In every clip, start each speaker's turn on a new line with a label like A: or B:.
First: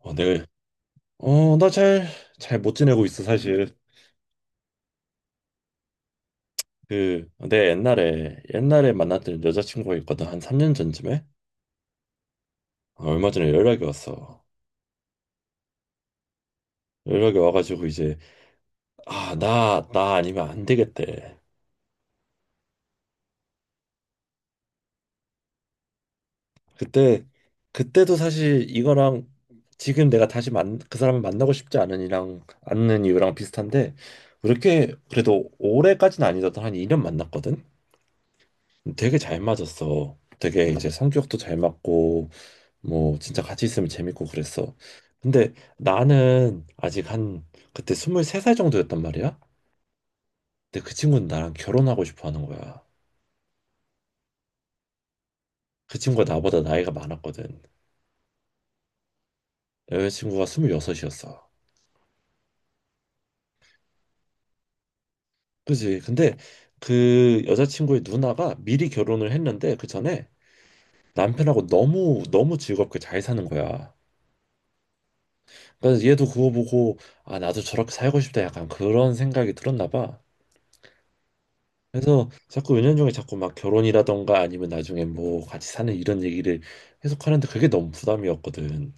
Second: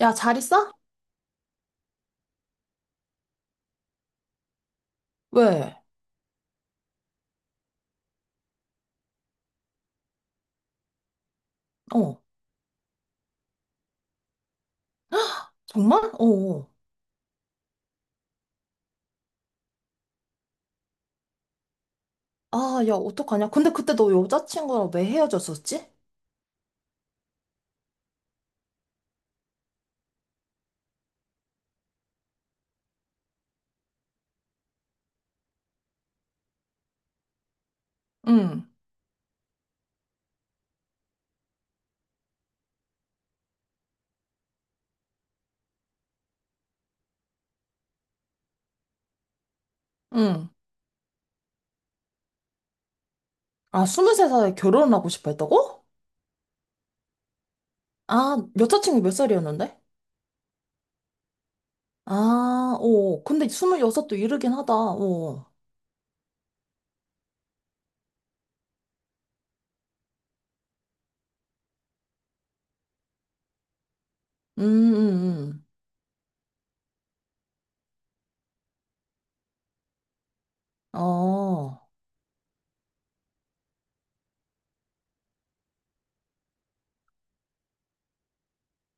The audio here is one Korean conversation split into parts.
A: 야,
B: 어,
A: 잘
B: 네.
A: 있어?
B: 나 잘 못 지내고 있어, 사실.
A: 왜?
B: 그, 내 옛날에 만났던 여자친구가 있거든. 한 3년 전쯤에?
A: 어.
B: 얼마 전에 연락이 왔어.
A: 정말? 어. 어.
B: 연락이 와가지고 이제, 아, 나 아니면 안 되겠대.
A: 아, 야, 어떡하냐? 근데 그때 너 여자친구랑 왜 헤어졌었지?
B: 그때, 그때도 사실 이거랑 지금 내가 다시 그 사람을 만나고 싶지 않은 이랑 않는 이유랑 비슷한데, 그렇게 그래도 올해까지는 아니더라도 한 2년 만났거든?
A: 응,
B: 되게 잘 맞았어. 되게 이제 성격도 잘 맞고, 뭐 진짜 같이 있으면 재밌고 그랬어. 근데 나는 아직 한 그때 23살 정도였단 말이야.
A: 응.
B: 근데 그 친구는 나랑 결혼하고 싶어 하는 거야.
A: 아, 23살에 결혼하고 싶어 했다고?
B: 그 친구가 나보다 나이가 많았거든.
A: 아, 여자친구 몇 살이었는데?
B: 여자친구가 26이었어.
A: 아, 어. 근데 26도 이르긴 하다. 어.
B: 그지? 근데 그 여자친구의 누나가 미리 결혼을 했는데 그 전에 남편하고 너무 너무 즐겁게 잘 사는 거야.
A: 음, 음,
B: 그래서 얘도 그거 보고 아 나도 저렇게 살고 싶다 약간 그런 생각이 들었나 봐.
A: 어.
B: 그래서 자꾸 은연중에 자꾸 막 결혼이라던가 아니면 나중에 뭐 같이 사는 이런 얘기를 계속 하는데 그게 너무 부담이었거든.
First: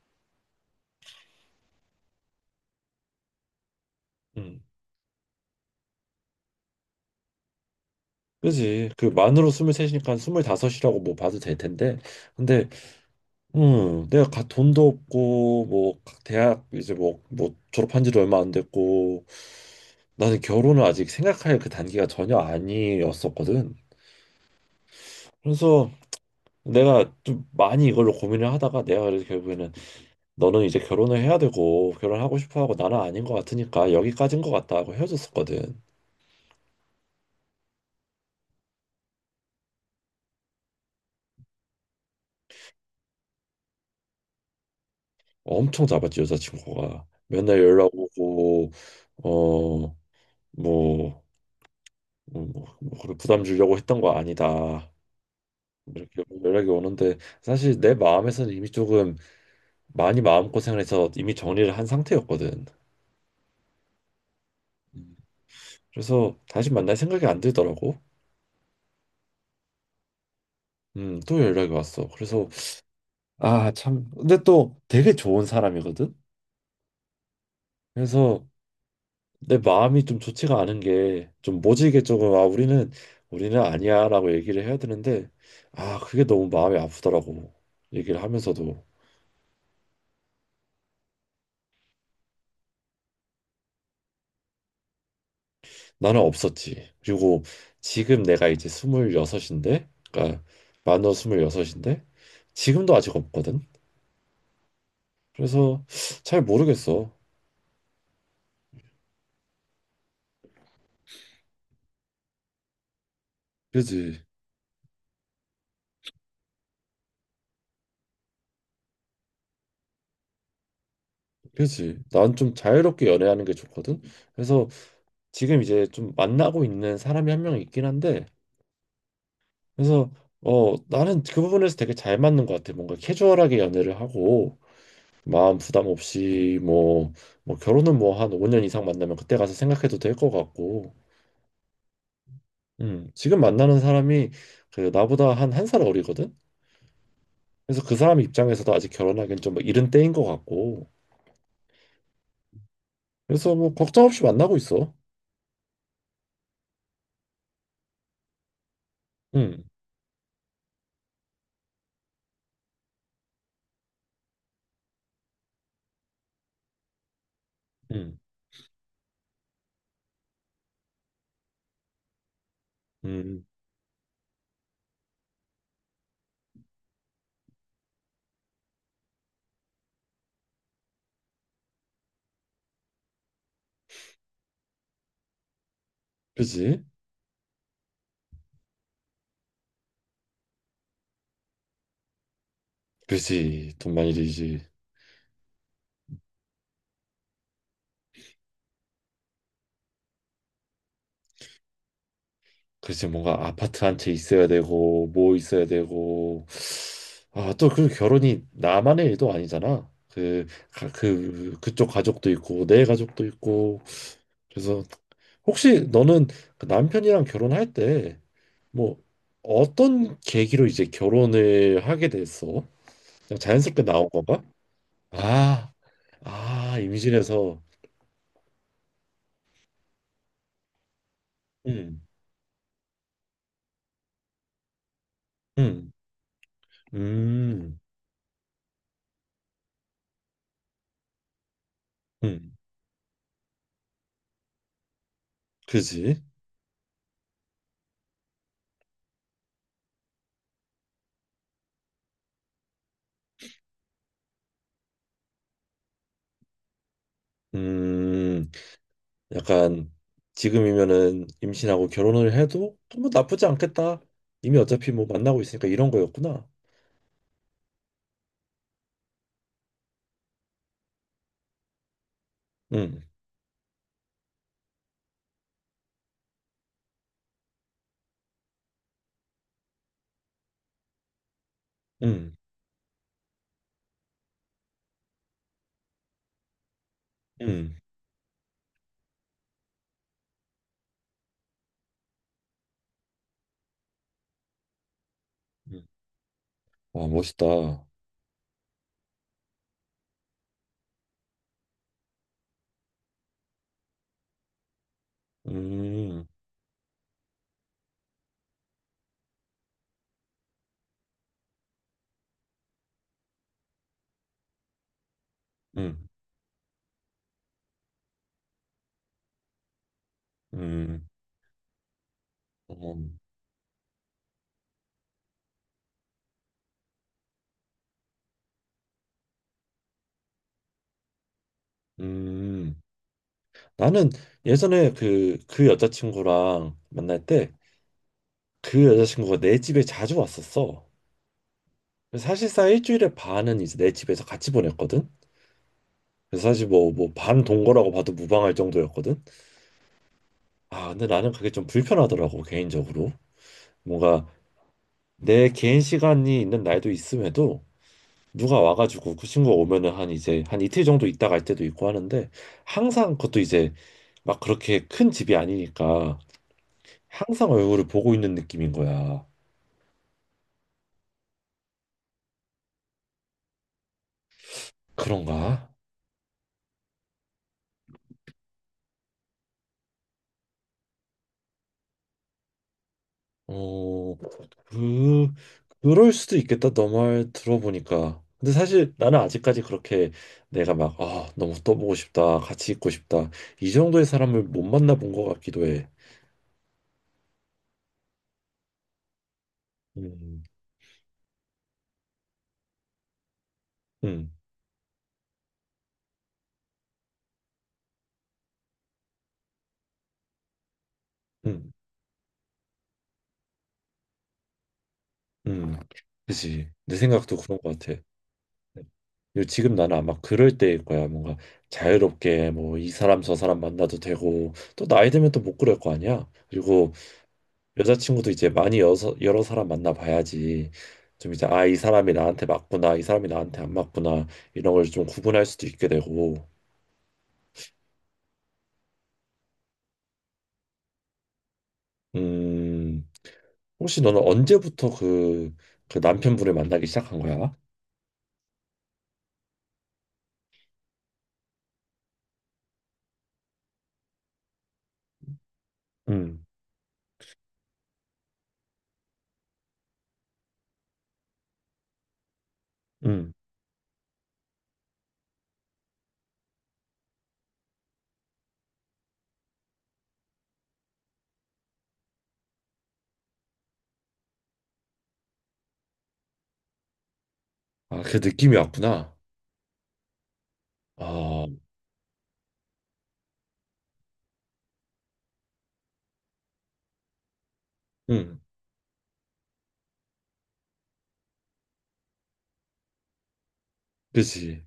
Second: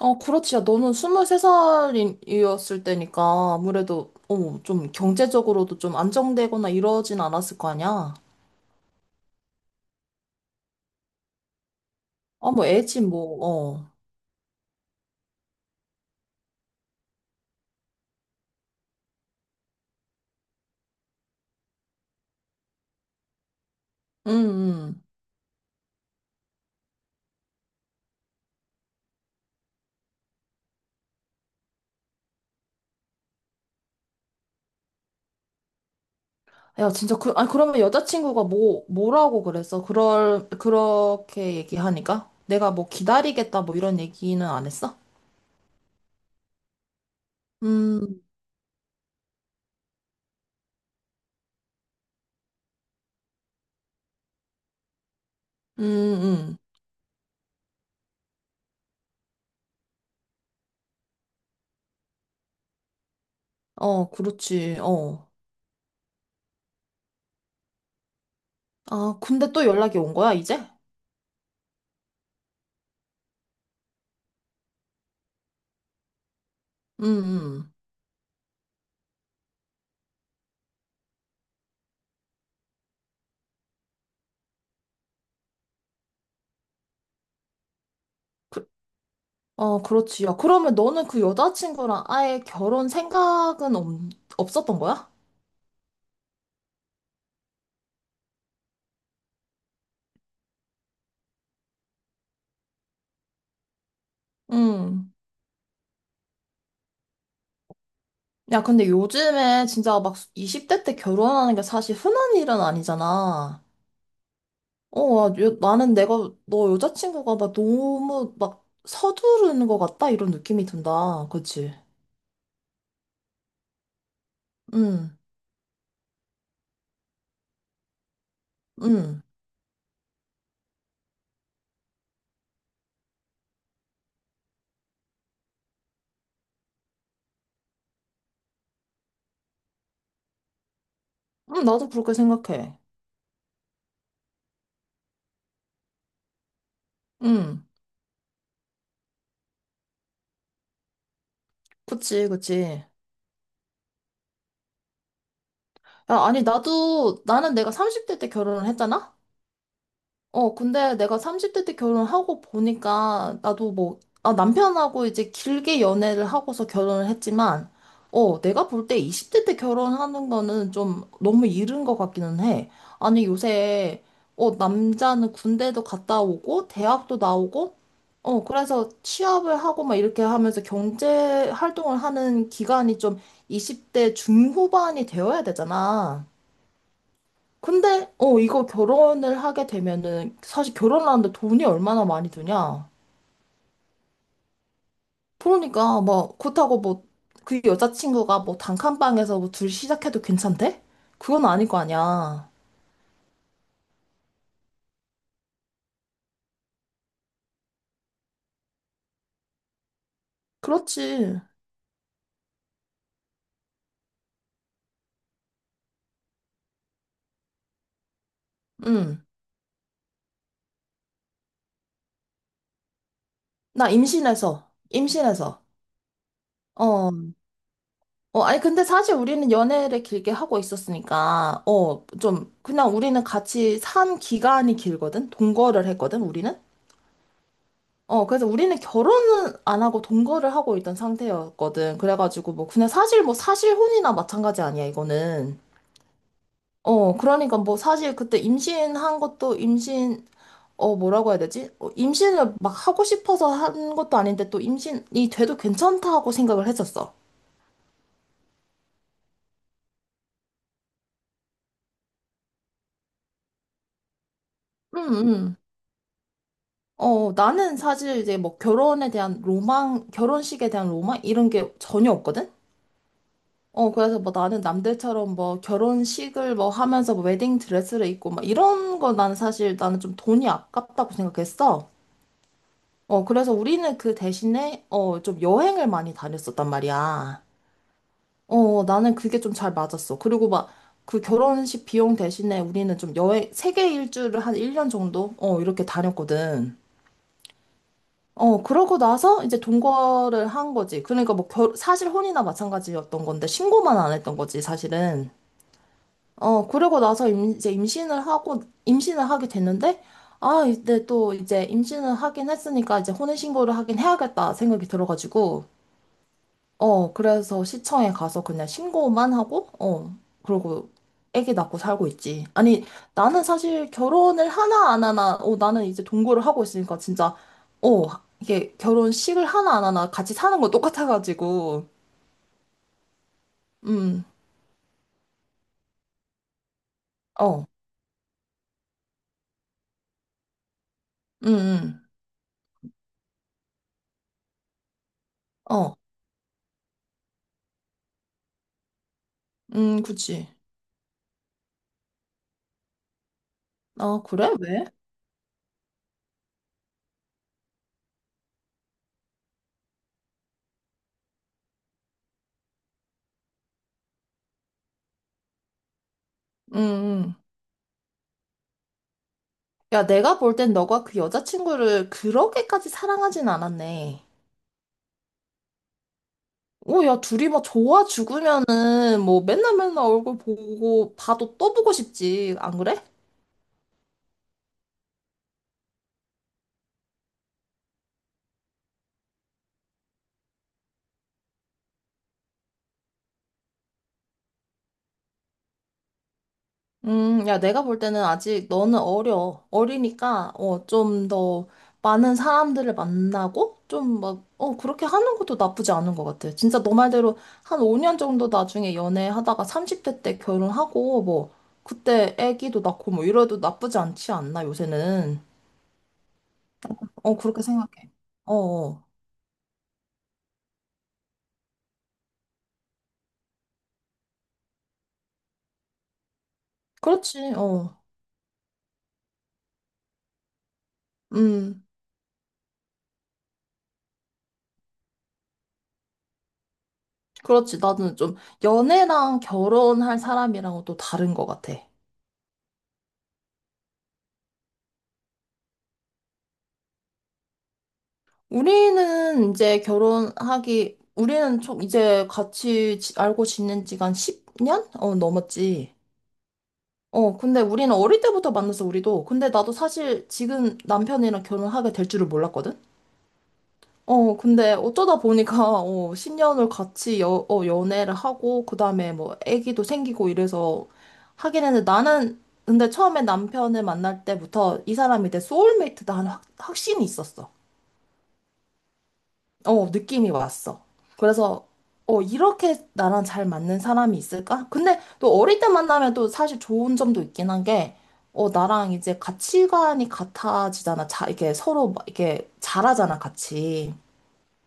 A: 어, 그렇지. 야, 너는 23살이었을 때니까 아무래도,
B: 음.
A: 좀 경제적으로도 좀 안정되거나 이러진 않았을 거 아니야?
B: 그지. 그 만으로 23이니까 25라고 뭐 봐도 될 텐데.
A: 아, 뭐,
B: 근데
A: 애지, 뭐, 어.
B: 내가 돈도 없고 뭐 각 대학 이제 뭐 졸업한 지도 얼마 안 됐고 나는 결혼을 아직 생각할 그 단계가 전혀 아니었었거든.
A: 음, 음.
B: 그래서 내가 좀 많이 이걸로 고민을 하다가 내가 그래서 결국에는 너는 이제 결혼을 해야 되고 결혼하고 싶어 하고 나는 아닌 것 같으니까 여기까지인 것 같다 하고 헤어졌었거든.
A: 야, 진짜 아니, 그러면 여자친구가 뭐라고 그랬어? 그렇게 얘기하니까? 내가 뭐 기다리겠다, 뭐 이런 얘기는 안 했어?
B: 엄청 잡았지 여자친구가. 맨날 연락
A: 음,
B: 오고 어뭐 뭐, 뭐 그런 부담 주려고 했던 거 아니다.
A: 음,
B: 이렇게
A: 음.
B: 연락이 오는데 사실 내 마음에서는 이미 조금 많이 마음고생을 해서 이미 정리를 한 상태였거든.
A: 어, 그렇지,
B: 음.
A: 어.
B: 그래서 다시 만날 생각이 안 들더라고.
A: 아, 근데 또 연락이 온 거야, 이제?
B: 또 연락이 왔어. 그래서 아, 참. 근데 또 되게 좋은 사람이거든.
A: 음, 음.
B: 그래서 내 마음이 좀 좋지가 않은 게 좀 모질게 조금 아 우리는 아니야라고 얘기를 해야 되는데 아 그게 너무 마음이 아프더라고 얘기를
A: 그,
B: 하면서도
A: 어, 그렇지. 야, 그러면 너는 그 여자친구랑 아예 결혼 생각은 없었던 거야?
B: 나는 없었지. 그리고 지금 내가 이제 26인데 그러니까 만으로 26인데 지금도 아직 없거든.
A: 음.
B: 그래서 잘 모르겠어.
A: 야, 근데 요즘에 진짜 막 20대 때 결혼하는 게 사실 흔한 일은 아니잖아.
B: 그지.
A: 어, 야, 나는 내가, 너 여자친구가 막 너무 막 서두르는 것 같다? 이런 느낌이 든다. 그치?
B: 그지. 난 좀 자유롭게 연애하는 게 좋거든. 그래서
A: 응,
B: 지금 이제 좀 만나고 있는 사람이 한 명 있긴 한데,
A: 응.
B: 그래서 나는 그 부분에서 되게 잘 맞는 것 같아. 뭔가 캐주얼하게 연애를 하고 마음 부담 없이 뭐 결혼은 뭐 한 5년 이상 만나면 그때 가서 생각해도 될 것 같고.
A: 응, 나도 그렇게 생각해.
B: 지금 만나는 사람이 그 나보다 한 한 살 어리거든.
A: 응,
B: 그래서 그 사람 입장에서도 아직 결혼하기엔 좀 이른 때인 것 같고.
A: 그치, 그치.
B: 그래서 뭐 걱정 없이 만나고 있어.
A: 야, 아니, 나도, 나는 내가 30대 때 결혼을 했잖아?
B: 음,
A: 어, 근데 내가 30대 때 결혼하고 보니까 나도 뭐, 아, 남편하고 이제 길게 연애를 하고서 결혼을 했지만,
B: 음,
A: 어, 내가 볼 때 20대 때 결혼하는 거는 좀 너무 이른 것 같기는 해. 아니,
B: 음,
A: 요새, 남자는 군대도 갔다 오고, 대학도 나오고, 어, 그래서 취업을 하고 막 이렇게 하면서 경제 활동을 하는 기간이 좀 20대 중후반이 되어야 되잖아.
B: 그지,
A: 근데 이거 결혼을 하게 되면은 사실 결혼하는데 돈이 얼마나 많이 드냐?
B: 그지. 돈 많이 들지.
A: 그러니까 뭐 그렇다고 뭐 그 여자친구가 뭐 단칸방에서 뭐 둘 시작해도 괜찮대? 그건 아닐 거 아니야.
B: 글쎄 뭔가 아파트 한 채 있어야 되고 뭐 있어야 되고 아 또 그 결혼이 나만의 일도 아니잖아
A: 그렇지.
B: 그쪽 가족도 있고 내 가족도 있고. 그래서 혹시 너는 그 남편이랑 결혼할 때 뭐
A: 응.
B: 어떤 계기로 이제 결혼을 하게 됐어? 그냥 자연스럽게
A: 나
B: 나온 건가?
A: 임신해서.
B: 아, 아
A: 어.
B: 임신해서.
A: 어 아니 근데 사실 우리는 연애를 길게 하고 있었으니까
B: 음,
A: 좀 그냥 우리는 같이 산 기간이 길거든. 동거를
B: 음,
A: 했거든 우리는.
B: 음,
A: 어, 그래서 우리는 결혼은 안 하고 동거를 하고 있던 상태였거든.
B: 음,
A: 그래가지고 뭐, 그냥 사실 뭐 사실혼이나 마찬가지 아니야, 이거는.
B: 그지?
A: 어, 그러니까 뭐 사실 그때 임신한 것도 어, 뭐라고 해야 되지? 어, 임신을 막 하고 싶어서 한 것도 아닌데 또 임신이 돼도 괜찮다고 생각을 했었어.
B: 음. 약간 지금이면은 임신하고 결혼을 해도 뭐 나쁘지 않겠다. 이미 어차피
A: 응,
B: 뭐 만나고
A: 응.
B: 있으니까 이런 거였구나.
A: 어, 나는 사실 이제 뭐 결혼에 대한 로망, 결혼식에 대한 로망? 이런 게 전혀 없거든?
B: 응.
A: 어, 그래서 뭐 나는 남들처럼 뭐 결혼식을 뭐 하면서 뭐 웨딩 드레스를 입고 막 이런 거 나는 사실 나는 좀 돈이 아깝다고 생각했어.
B: 응.
A: 어, 그래서 우리는 그 대신에 좀 여행을 많이 다녔었단 말이야.
B: 응.
A: 어, 나는 그게 좀 잘 맞았어. 그리고 막 그 결혼식 비용 대신에 우리는 좀 여행, 세계 일주를 한 1년 정도? 어,
B: 응.
A: 이렇게 다녔거든.
B: 와, 멋있다.
A: 어, 그러고 나서 이제 동거를 한 거지. 그러니까 뭐 사실 혼이나 마찬가지였던 건데 신고만 안 했던 거지, 사실은.
B: 음,
A: 어, 그러고 나서 이제 임신을 하고, 임신을 하게 됐는데, 아, 이때 또 이제 임신을 하긴 했으니까 이제 혼인신고를 하긴 해야겠다 생각이 들어가지고,
B: 음,
A: 어, 그래서 시청에 가서 그냥 신고만 하고, 그러고
B: 음,
A: 애기 낳고 살고 있지. 아니,
B: 어,
A: 나는 사실 결혼을 하나 안 하나, 나는 이제 동거를 하고 있으니까 진짜, 어, 이게 결혼식을 하나 안 하나 같이 사는 거 똑같아가지고,
B: 음. 나는
A: 음,
B: 예전에 그 여자친구랑 만날 때
A: 어,
B: 그 여자친구가 내 집에 자주 왔었어.
A: 음, 음,
B: 그래서 사실상 일주일에 반은 이제 내 집에서 같이 보냈거든.
A: 어,
B: 그래서 사실 뭐, 반 동거라고 봐도 무방할 정도였거든.
A: 그치.
B: 아, 근데 나는 그게 좀 불편하더라고, 개인적으로.
A: 아,
B: 뭔가
A: 그래? 왜?
B: 내 개인 시간이 있는 날도 있음에도 누가 와가지고 그 친구가 오면은 한 이제 한 이틀 정도 있다 갈 때도 있고 하는데 항상 그것도 이제 막 그렇게 큰 집이 아니니까
A: 음,
B: 항상 얼굴을 보고 있는 느낌인 거야.
A: 야, 내가 볼 땐 너가 그 여자친구를 그렇게까지 사랑하진 않았네.
B: 그런가?
A: 오, 야, 둘이 막 좋아 죽으면은 뭐 맨날 맨날 얼굴 보고 봐도 또 보고 싶지, 안 그래?
B: 어, 그, 그럴 수도 있겠다, 너말 들어보니까. 근데 사실 나는 아직까지 그렇게 내가 막, 아, 너무 떠보고 싶다, 같이 있고 싶다, 이 정도의 사람을 못 만나본 것 같기도 해.
A: 야, 내가 볼 때는 아직 너는 어려.
B: 음,
A: 어리니까, 좀 더 많은 사람들을 만나고, 좀
B: 음,
A: 막, 그렇게 하는 것도 나쁘지 않은 것 같아. 진짜 너 말대로 한 5년 정도 나중에 연애하다가 30대 때 결혼하고, 뭐,
B: 음,
A: 그때 애기도 낳고, 뭐, 이래도 나쁘지 않지 않나, 요새는.
B: 음. 그지. 내 생각도
A: 어,
B: 그런
A: 그렇게
B: 것 같아.
A: 생각해. 어, 어.
B: 지금 나는 아마 그럴 때일 거야. 뭔가 자유롭게 뭐 이 사람 저 사람 만나도 되고 또 나이 들면 또 못 그럴 거 아니야. 그리고
A: 그렇지, 어.
B: 여자친구도 이제 많이 여러 사람 만나 봐야지 좀 이제 아 이
A: 음,
B: 사람이 나한테 맞구나 이 사람이 나한테 안 맞구나 이런 걸 좀 구분할 수도 있게 되고.
A: 그렇지. 나는 좀 연애랑 결혼할 사람이랑은 또 다른 것 같아.
B: 음 혹시 너는 언제부터 그 남편분을 만나기 시작한 거야?
A: 우리는 좀 이제 같이 알고 지낸 지가 한 10년? 어, 넘었지.
B: 음,
A: 어, 근데 우리는 어릴 때부터 만났어 우리도. 근데 나도 사실 지금 남편이랑 결혼하게 될 줄을 몰랐거든?
B: 음.
A: 어, 근데 어쩌다 보니까, 10년을 같이 연애를 하고, 그 다음에 뭐, 애기도 생기고 이래서 하긴 했는데 나는, 근데 처음에 남편을 만날 때부터 이 사람이 내 소울메이트다 하는 확, 확신이 있었어.
B: 아, 그 느낌이 왔구나.
A: 어, 느낌이 왔어.
B: 아,
A: 그래서, 이렇게 나랑 잘 맞는 사람이 있을까? 근데 또 어릴 때 만나면 또 사실 좋은 점도 있긴 한 게,
B: 음,
A: 어, 나랑 이제 가치관이 같아지잖아. 자, 이게 서로 막 이렇게 잘하잖아, 같이.
B: 그치.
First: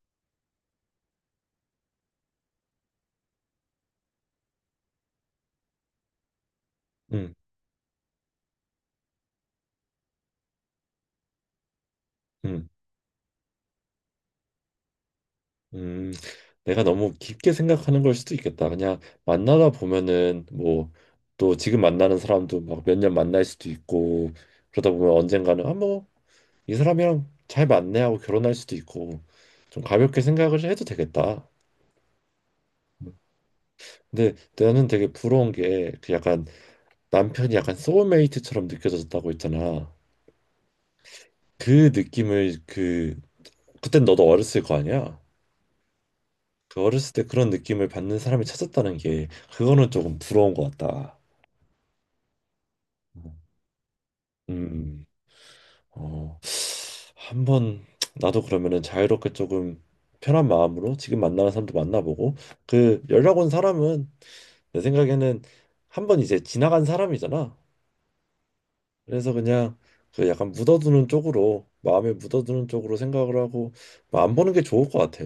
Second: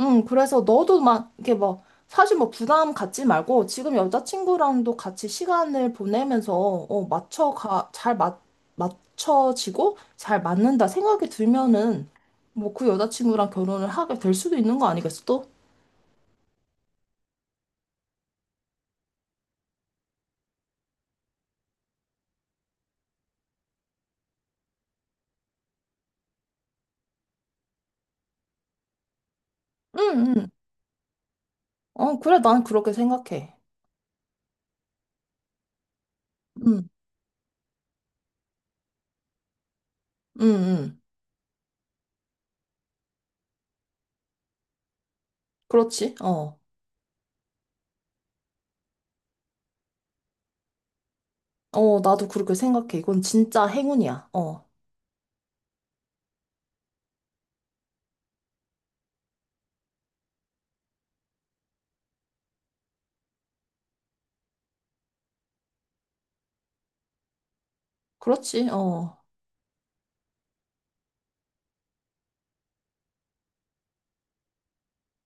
A: 응, 그래서 너도 막, 이렇게 막, 사실 뭐 부담 갖지 말고, 지금 여자친구랑도 같이 시간을 보내면서,
B: 음,
A: 맞춰지고, 잘 맞는다 생각이 들면은,
B: 음.
A: 뭐 그 여자친구랑 결혼을 하게 될 수도 있는 거 아니겠어, 또?
B: 음, 내가 너무 깊게 생각하는 걸 수도 있겠다. 그냥 만나다 보면은 뭐 또 지금 만나는 사람도 막 몇 년 만날 수도 있고 그러다 보면 언젠가는 아 뭐 이 사람이랑 잘 맞네 하고 결혼할 수도 있고 좀 가볍게
A: 응, 응.
B: 생각을 해도 되겠다.
A: 어, 그래, 난 그렇게 생각해.
B: 근데 나는 되게 부러운 게 그 약간
A: 응,
B: 남편이 약간 소울메이트처럼 느껴졌다고 했잖아.
A: 응, 응.
B: 그 느낌을 그땐 너도 어렸을 거 아니야?
A: 그렇지, 어.
B: 그 어렸을 때 그런 느낌을 받는 사람이 찾았다는 게 그거는 조금 부러운 것 같다.
A: 어, 나도 그렇게 생각해. 이건 진짜 행운이야.
B: 음,
A: 어.
B: 음. 어, 한번 나도 그러면은 자유롭게 조금 편한 마음으로 지금 만나는 사람도 만나보고 그 연락 온 사람은 내 생각에는 한 번 이제 지나간 사람이잖아.
A: 그렇지, 어.
B: 그래서 그냥 그 약간 묻어두는 쪽으로 마음에 묻어두는 쪽으로 생각을 하고 뭐안 보는 게 좋을 것 같아.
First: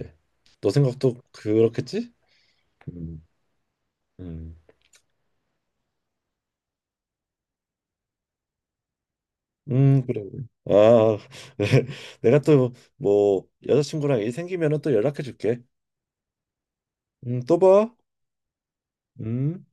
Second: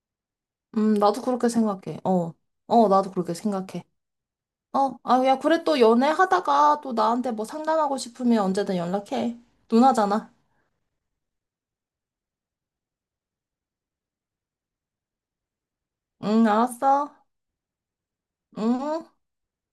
B: 너 생각도
A: 나도 그렇게 생각해.
B: 그렇겠지?
A: 어. 어, 나도
B: 음,
A: 그렇게 생각해.
B: 음,
A: 어, 아, 야, 그래 또 연애하다가 또 나한테 뭐 상담하고 싶으면 언제든 연락해.
B: 그래.
A: 누나잖아.
B: 아, 내가 또 뭐 여자친구랑 일 생기면은 또 연락해 줄게.
A: 응, 알았어.
B: 또 봐.
A: 응.
B: 음.